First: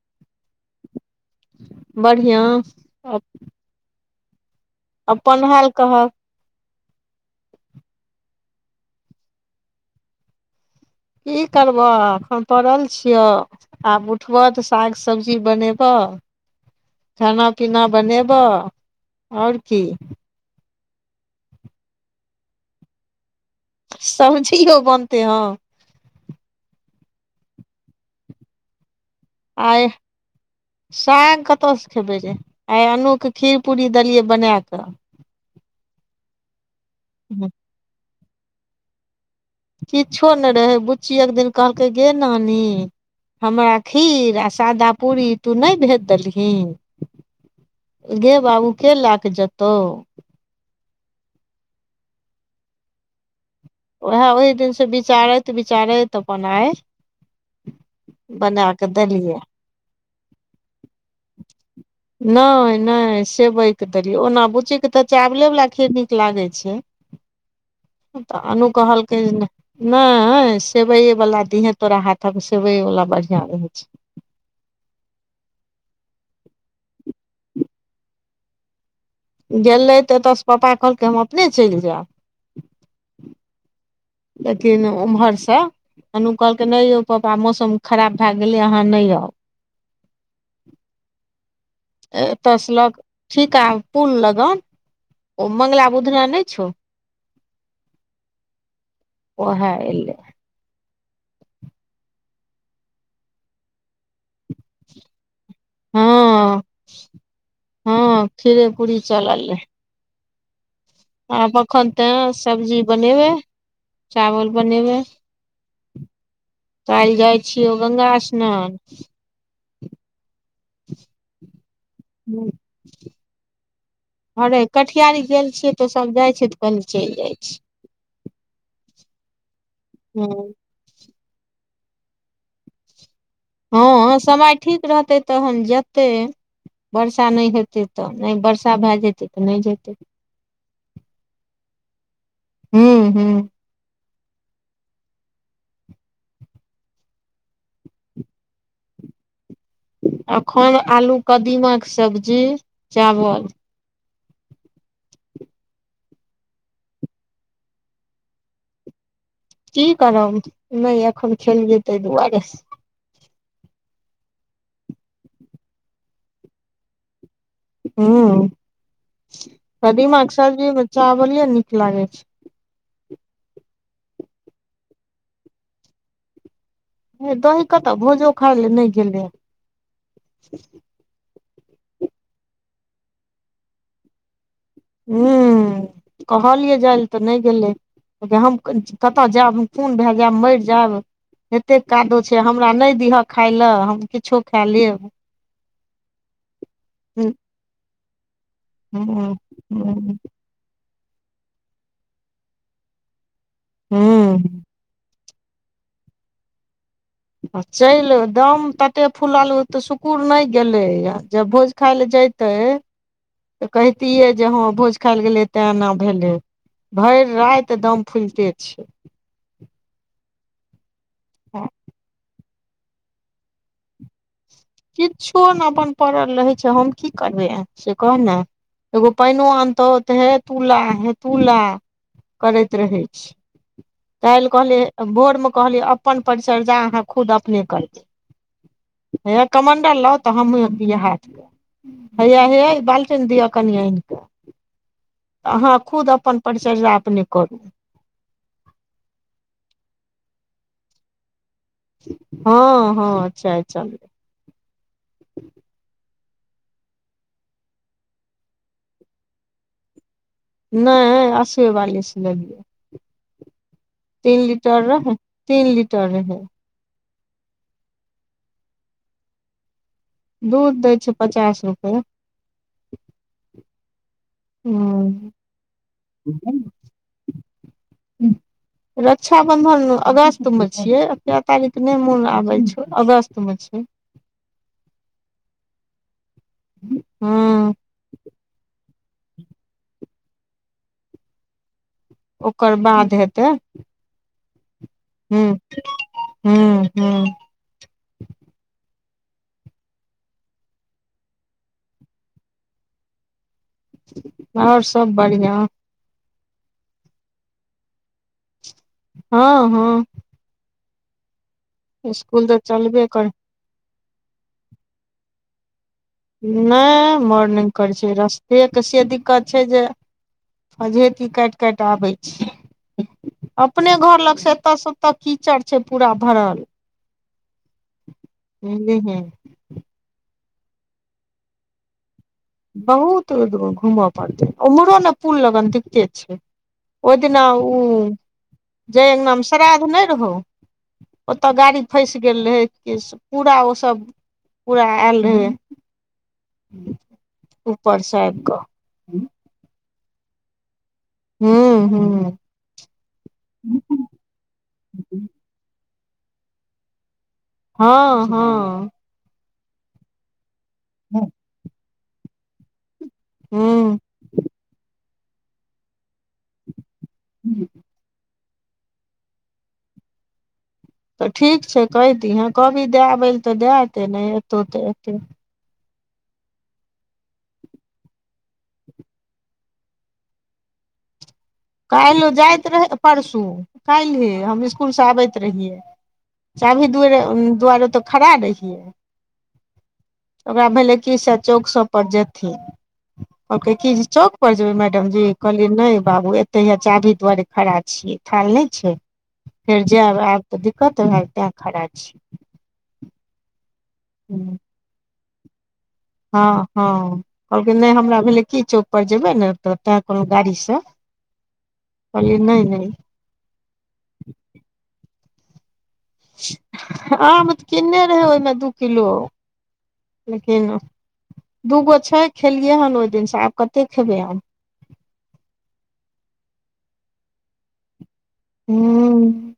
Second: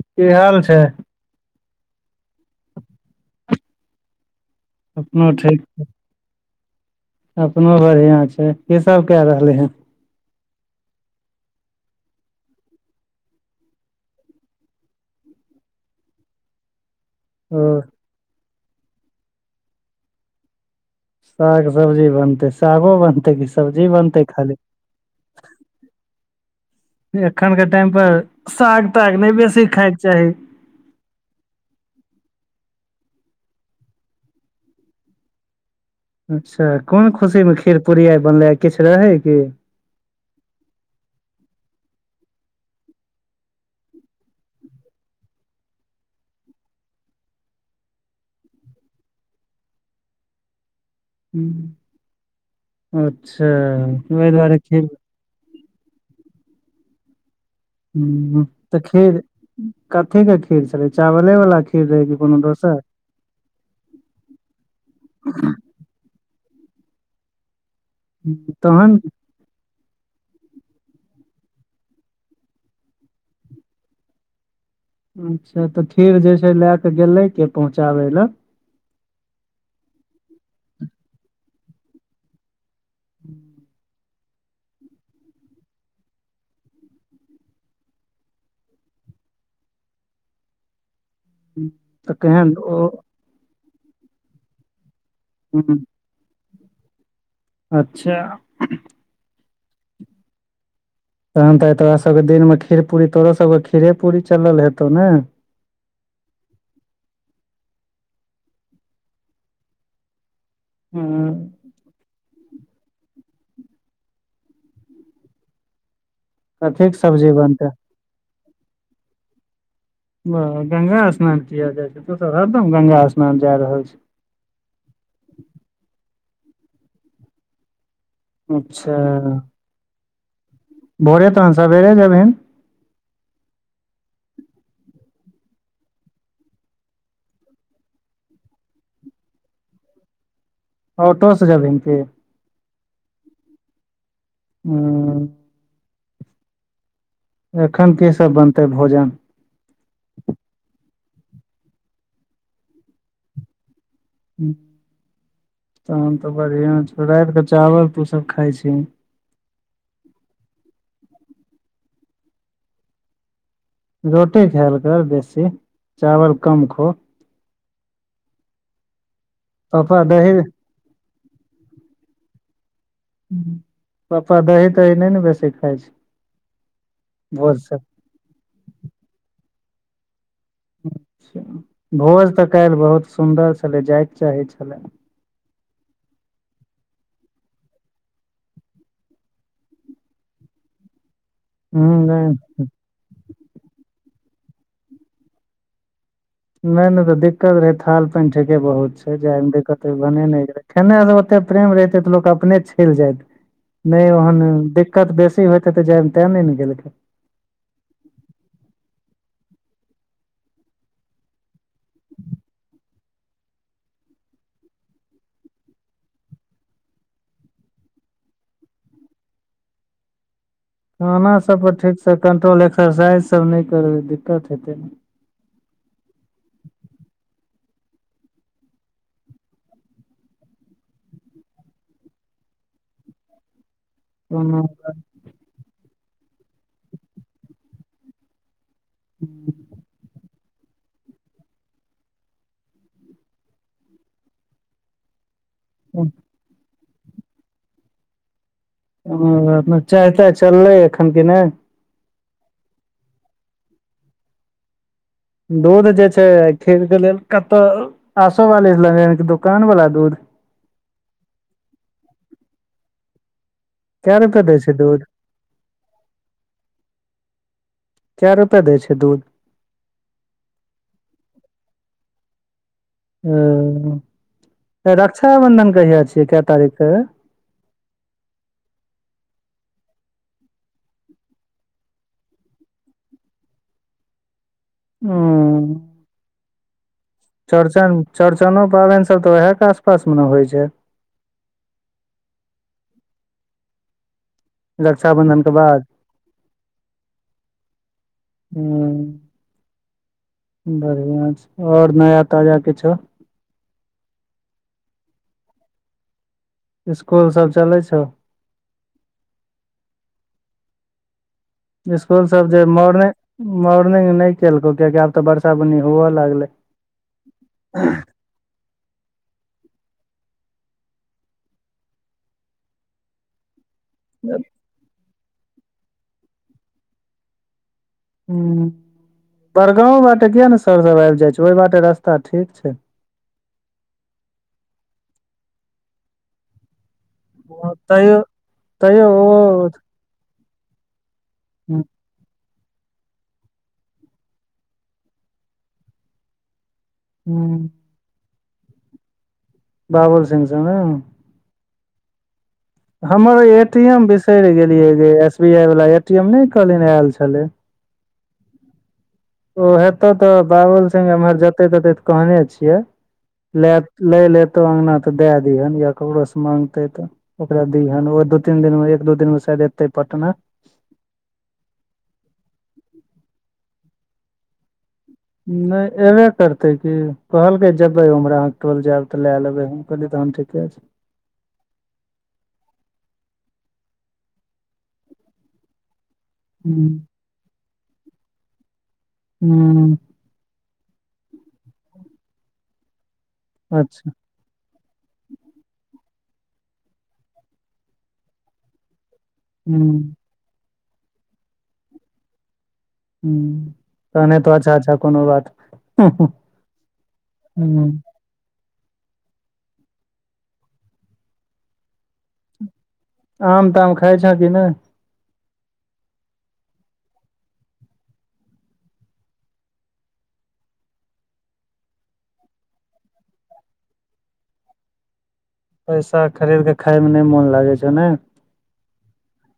कि हाल छै बढ़िया। ओ। अपनो अपन ठीक हाल कहक। अपनो बढ़िया छै की सभ कए रहलै हँ कि करबह एखन पड़ल छियौ आब उठबह तऽ साग सब्जी बनेबह। [inaudible] खाना पीना बनेबह आओर कि साग सब्जी बनतै सागो बनतै कि सब्जी बनतै खाली। सब्जियो बनते हँ एखन के टाइम पर साग ताग नहि बेसी आइ खायके चाही। साग कतऽस खेबै जे आइ अन्नूके खीर पूरी देलियै बना कऽ अच्छा कोन खुशीमे खीर पूड़ी आइ बनलै ह किछु रहै कि किछो नहि रहै बुच्ची एकदिन कहलकै गे नानी। हमरा खीर अ सादा पूरी तू नहि भेज देलही गे बाबू के ला कऽ जेतौ। ह अच्छा। उएह ओहि दुआरे खीर दिनसँ विचारैत विचारैत अपन आय। ह त खीर कथी के खीर छलै चावले वाला खीर रहै कोनो नहि दोसर नहि सेवै के देलियै ओना बुची के त चावले वला खीर नीक लागै छै त अनु तहन कहलकै नहि सेवइए वाला दिहे तोरा हाथक सेवइए वाला बढ़िया रहे छै अच्छा त फेर जे छै लए क गेले के पहुँचाबै लए गेलै तऽ एतयसँ पापा कहलकै हम अपने चलि जायब। हूँ लकिन ओम्हरसँ। अन्नू कहलकै नहि यौ पप्पा मौसम खराब भए गेलै अहाँ नहि आउ। तऽ कहन ओ। ठीका पुल लगन ओ हूँ मंगला बुधना नहि छौ। अच्छा। ओहा हँ एले। तहन त तोरा सभके दिनमे खीर पूरी तोरो सभके खीरे पूरी चल हेतौ ने हँ हँ खीरे पूड़ी चलल रहै। आब अक। एखन ते सब्जी बनेबै चावल बनेबै। कथी के काल्हि सब्जी जाइ बनतै छियौ गंगा स्नान। वाह गंगा स्नान किया जाइ छै तो त हरदम गंगा स्नान जाय रहल छै। हरे कटिहार गेल छियै त सभ जाइत छियै तऽ कहलु चलि जाइ छिय अच्छा। ह भोरे तहन सबेरे जेबैनि। ह समय ठीक रहतै तऽ हन जेतै वर्षा नहि हेतै तऽ नहि वर्षा भए जेतै त नहि जेतै ओटो से जेभीन कि हूँ हूँ ह। एखन कि सभ बनतै भोजन एखन आलू कदीमा के सब्जी चावल तन तऽ बढ़िआ छौ रात के चावल तो सभ खाइ छीह कि करब नहि एखन खेलियय तै दुआरे से रोटी खायल कर बेसी चावल कम खो हू पापा कदीमाके दही सब्जी मे चावले नीक लागै छै। पप्पा दही तही नहि ने बेसी खाइ छै। भोर दही से कऽ तऽ भोजो खाय लए नहि गेलै। अच्छा भोज तऽ काल्हि बहुत सुन्दर छलै जाय के चाहै छलै। हम्म कहलियै जाइ लए तऽ नहि गेलै। कि हम कतय जायब कोन भए जायब मरि जायब। एतेक हूँ कादो नहि छै हमरा नहि दिह खाय लए हम किछो खाए लेब। नहि नहि त हूं दिक्कत रहे थाल पान ठेके बहुत छै जाय मे दिक्कत भने नहि रहे। खेने से ओते प्रेम रहते त लोक अपने चलि जायत ने ओहन हूं दिक्कत बेसी होते तऽ जामे त ने गेलकै चलि दाम तते फुलाल ओ तऽ सुकुुर नहि गेलैए जब भोज खाय लए ज [inaudible] तऽ कहितियै जे हँ भोज खायएल गेलै ते एना भेलै। भरि राति दम फुलिते छैय खाना सभ पर ठीकसँ कंट्रोल एक्सरसाइज सभ नहि करबै दिक्कत हेतै ने। किछो ने अपन पड़ल रहै छै हम कि करबै से कह ने एगो पानिओ आनतहु तऽ हे तूला हे तूला करैत रहै छी। ताहि लऽ कोनो बात कहलियै भोरमे कहलियै अपन परिचर्या अहाँ खुद अपने करबै। हेय कमण्डल लाउ तऽ हमहूँ बि हाथ लऽ हैया हेया बालटन दिआ कनियान के त अहाँ खुद अपन परिचर्या अपने करू। ह त चाय ताय चललै एखन कि नहि? हा हा चाय चललय। दूध जे छै खीर के लेल कतहु आसो बाली लऽ कि दुकान वाला दूध? नहि आसब वाली से लेलिए। कै तीन रुपए दै छै लिटर दूध रहे तीन लिटर है। के रुपैआ दै छै दूध? दूध दै छै पचास रुपे। ओ, हूँ रक्षााबंधन कहिय छियै क तारीख के? हू रक्षाबंधन अगस्त में छिये आ कै तारीख नहि मोन आबे छै अगस्त मे छै। हू हम्म हूं चौड़चन चौड़चनो पाबनि सभ तऽ उएह के आसपासमे ने होइ छै? ओकर बाद हेतै। रक्षाबंधन हूँ के बाद हूँ हूँ हूँ बढ़िया छै आओर नया ताजा किछौ? आओर सब बढ़ियाँ ईस्कूल सब चलै छौ? हँ हँ ईस्कूल स्कूल सब तऽ जे चलबे मोर्निंग कर मोर्निंग नै केलकौ कियकि आब तऽ बरसा बन्नी हु लाग नै मर्निंग करै छियै रस्तेके से दिक्कत छै जे आझेती काटि काटि आबै छै अपने घर लग स एतऽ स ओतऽ कीचड़ छै पूरा भरल। हूँ बुझलिही बड़गांव बाटे किया नै सर सब आबि जाय छौ ओई बाटे रास्ता ठीक छै। बहुतू घूमऽ पड़तै उम्हरो न पुल लगन दिकते छै। ओहि दिना ऊ तैयो तैयो जय अंगनामे ओ श्राद्ध नै रहौ ओतऽ गाड़ी फसि गेल रहै। केशव पूरा ओ सब पूरा आयल रहय। हूँ ऊपरसँ आइब कऽ बाबुल सिंह सँ ने हूं हूं हमर ए टी एम बिसरि गेलियै गई एस बी आई वाला ए टी एम नै कहलिन आयल छलै हँ हँ ओ हेतौ तऽ बाबुल सिंह एमहर जेतै तेतै तऽ कहने छियै लए हूं लै लेतहु अंगना तऽ दए दिहन या ककरोसँ माँगतै तऽ ओकरा दिहन ओ दू तीन दिन मे एक दू दिन मे शायद एतै पटना तऽ ठीक छै कहि दीहै कहबी दएबै ल तऽ दए ऐतै नै एतौ तऽ एतै नै एबे करतै की कहलकै जेबै उमरे आहाँ टोल जायब तऽ लए लेबै हम कहलीयै तहन ठीके छै काल्हि ओ जाइत रहै परसू काल्हे हम इसकुल से आबैत रहिये चाभी हूँ दुअरे दुआरे तऽ खड़ा रहियै हूं ओकरा भेलै की सेह चौक सब पर जेथिन कहलकै की अच्छा चौक उपर जेबै मैडम जी कहलियै नै बाबू एतहि हैया चाभी दुआरे खड़ा छियै थाल नै छै फेर हूँ जायब आब तऽ दिक्कत [unintelligible] तैं खड़ा छी हूँ तहने हेतौ अच्छा अच्छा कोनो बात हँ हँ कहलकै हूँ नै हमरा भेलै की चौक पर जेबैे ने तऽ तैं कहलौं गाड़ी स कहलिय नै नै आम ताम खाइ छँ कि नै आम तऽ किन्ने रहै ओईमे दू किलो लेकिन दूगो छै खेलियै हन ओई दिनसँ आब कते खेबै हम पैसा खरीद कऽ खायमे नै मोन लागै छौ नाय हूँ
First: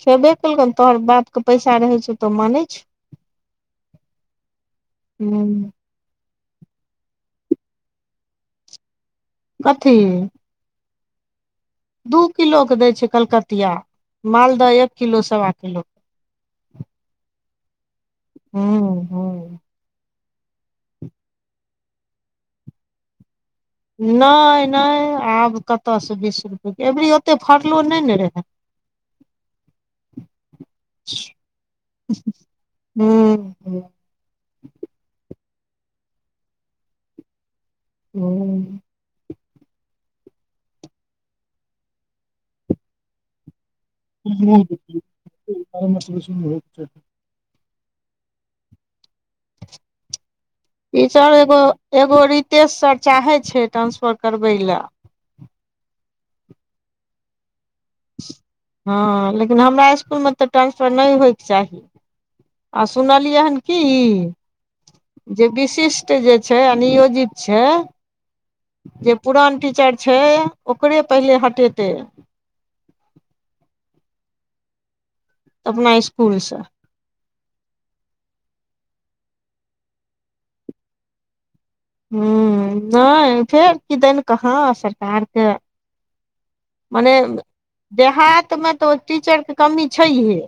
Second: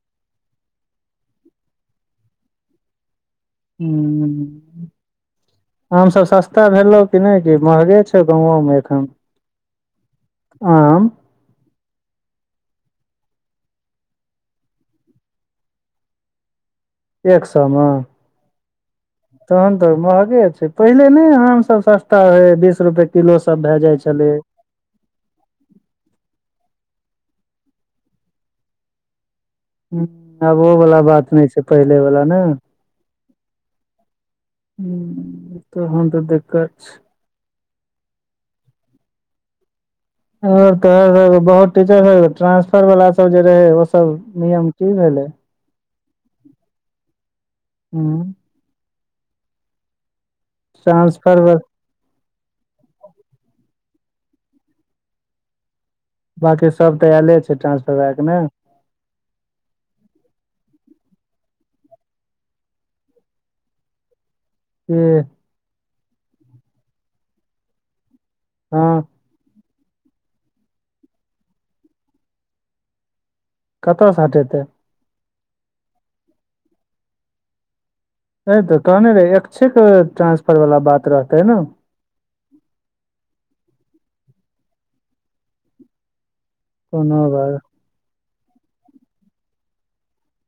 खेबे कलकनि हन तोहर बापके पैसा रहै छौ तो मानै छौ हूँ हूं आम सब सस्ता भेलौ कि नै कि महगे छौ गाँवोमे एखन कथी आम दू किलोके दै छै कलकतिया मालदह एक किलो सवा किलोके एक सए मे ह तहन त महगे छै पहिले ने आम सभ सस्ता रहे बीस रुपए किलो सभ भए जा नहि नहि आब कतयसँ बीस रुपएके अबरी ओते फड़लो नहि ने रहे आब ओ वला बात नहि छै पहिले वला ने हू। तऽ हन तऽ दिक्कत छै हूँ। आओर कहलौं जे बहुत टीचर आर ट्रांसफर वाला सभ जे रहे ओ सभ मस हो हूँ। टीचर ट्रांसफर एगो एगो रितेश सर चाहे छै ट्रांसफर करबे ल बकी सभ तऽ आयले छै ट्रांसफर भएके नय हँ लेकिन हमरा इसकुलमे तऽ ट्रांसफर नहि होइके चाही। आ सुनलियै हन कि हूँ। जे विशिष्ट जे छै नियोजित छै। हँ। जे पुरान टीचर छै ओकरे पहिले हटेतै कतयसँ हटेतै। अपना स्कुलस अ तऽ कहने रहे एक्षिक ट्रांसफर वला बात रहते ने हू नहि फेर किदन कहाँ सरकार के मने कोनो बात देहातमे त ओ टीचरके कमी छैहे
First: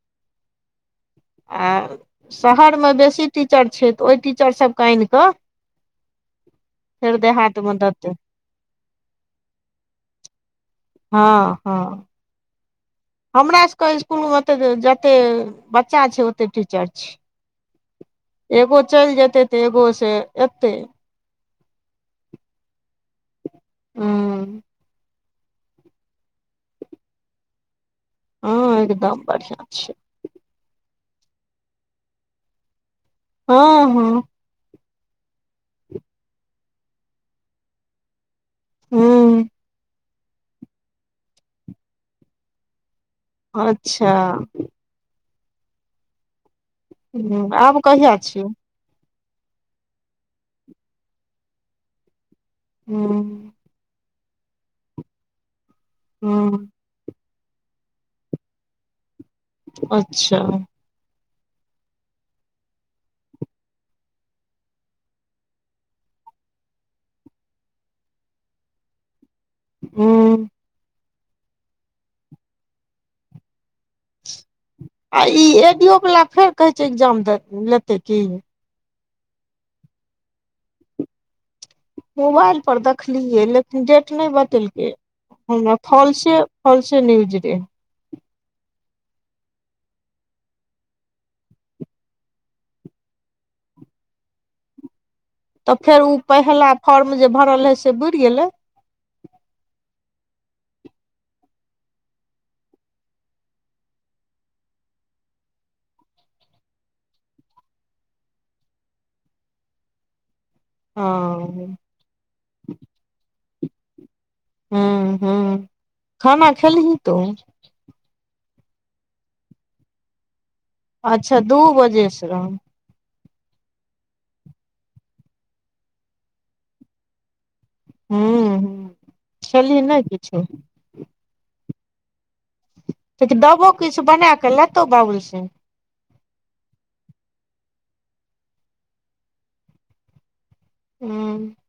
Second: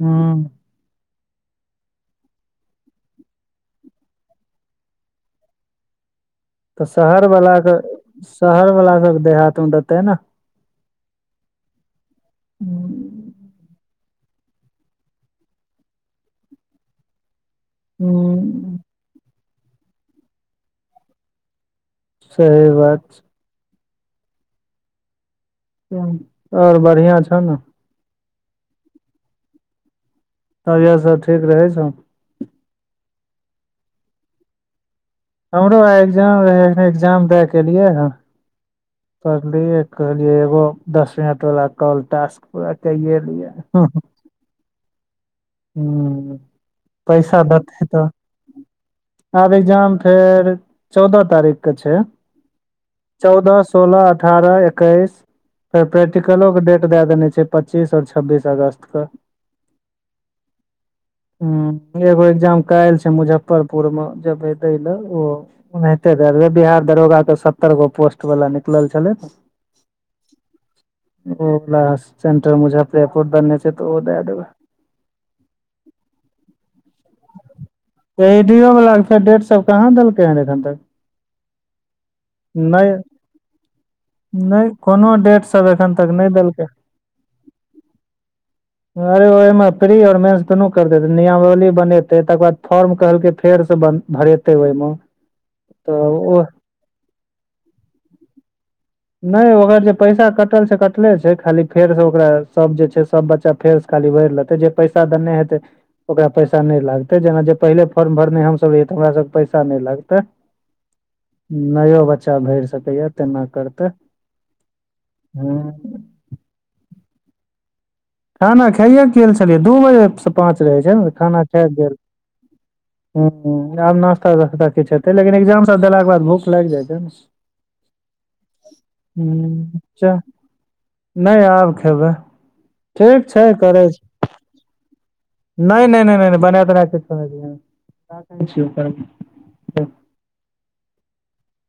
ह आ। शहरमे बेसी टीचर छै तऽ ओहि टीचर सभके आनि क तऽ शहर वला देहातमे कऽ देतै के शहर वला सभ देहात मे देतै ने ह ह हूँ। हमरा सभके स्सकूल मे त जते बच्चा छै ओते टीचर छी हूँ एगो चलि जेते तऽ एगो से एतै। सहि बात। हँ ह आओर बढ़िआ छौ ने हँ एकदम बढ़िआ छै तब इएह सभ ठीक रहै छौ ह ह हमरो आ एग्जाम रहै एग्जाम दए केलियै हँ पलियै कहलियै एगो दस मिनट वला कॉल टासक पूरा कऽ लियै ह। ह पैसा हूँ आब देते त कहिया छियै आब एग्जाम फेर चौदह तारीख के छै। ह चौदह सोलह अठारह एकैस [inaudible] फेर प्रैक्टिकल हँ डेट है देने छै पच्चीस और छब्बीस अगस्त कऽ अच्छ ह एगो एग्जाम काइल छै मुजफ्फरपुर मैं जेबै दय लऽ ओ ओनाहिते तऽ बिहार दरोगाके सत्तर गो पोस्ट वला निकलल छलै ने हू ओहो वला सेंटर मुजफ्फरपुर देने छै तऽओ दै दबै आ ई ए डी ओ वला फेर कहे छै एग्जाम लेतै की [inaudible] ए डि इ यो वला कऽ फेर डेढ़ सब कहाँ देलकै हन एखन तक मोबाइल पर नहि देखलियै लेकिन डेट नै नहि बतेलकै कोनो डेट हओ सब ना एखन तक नहि फलसे देलकै फलसे न्यूज रहे है ओमे प्री और मेंस दुनू करतेे नियमावली बनेते तकर बाद फॉर्म कहलके फेर से भरेते तै ओइम तऽ फेर उ पहिला फॉर्म जे भरल रहै से बुर गेलै नै ओकर जे पैसा कटल छै कटले छै खाली फेर से ओकरा सब जे छै सब बच्चा फेरसँ खाली भैर लेतै जे पैसा देने हेतै ओकरा पैसा नै लागते जेना जे पहिले फॉर्म भरने हम सब रहियै तऽ हमरा सब कऽ पैसा नै लागते हँ [inaudible] नयो बच्चा भैर सकैए तेना करत [inaudible] हू हू खाना खेलही तु खाना खाइए कऽ गेल छलियै दू बजेसँ पाँच रहै छै न तऽ अच्छा खाना दू खै कऽ गेल बजे से रह हूँ हू आब नास्ता तास्ता किछ हेतै लेकिन एग्जाम सब देला कऽ बाद भूख लाइग जाइ छै न हूँ [inaudible] खेलही हू नहि च किछो [inaudible] नै आब खेबै ठीक छै देबो किछ बना कऽ लेतो बाबूल सिंह नै नै नै नै नै बना तना कऽ किछो नै दिहैन [inaudible] हू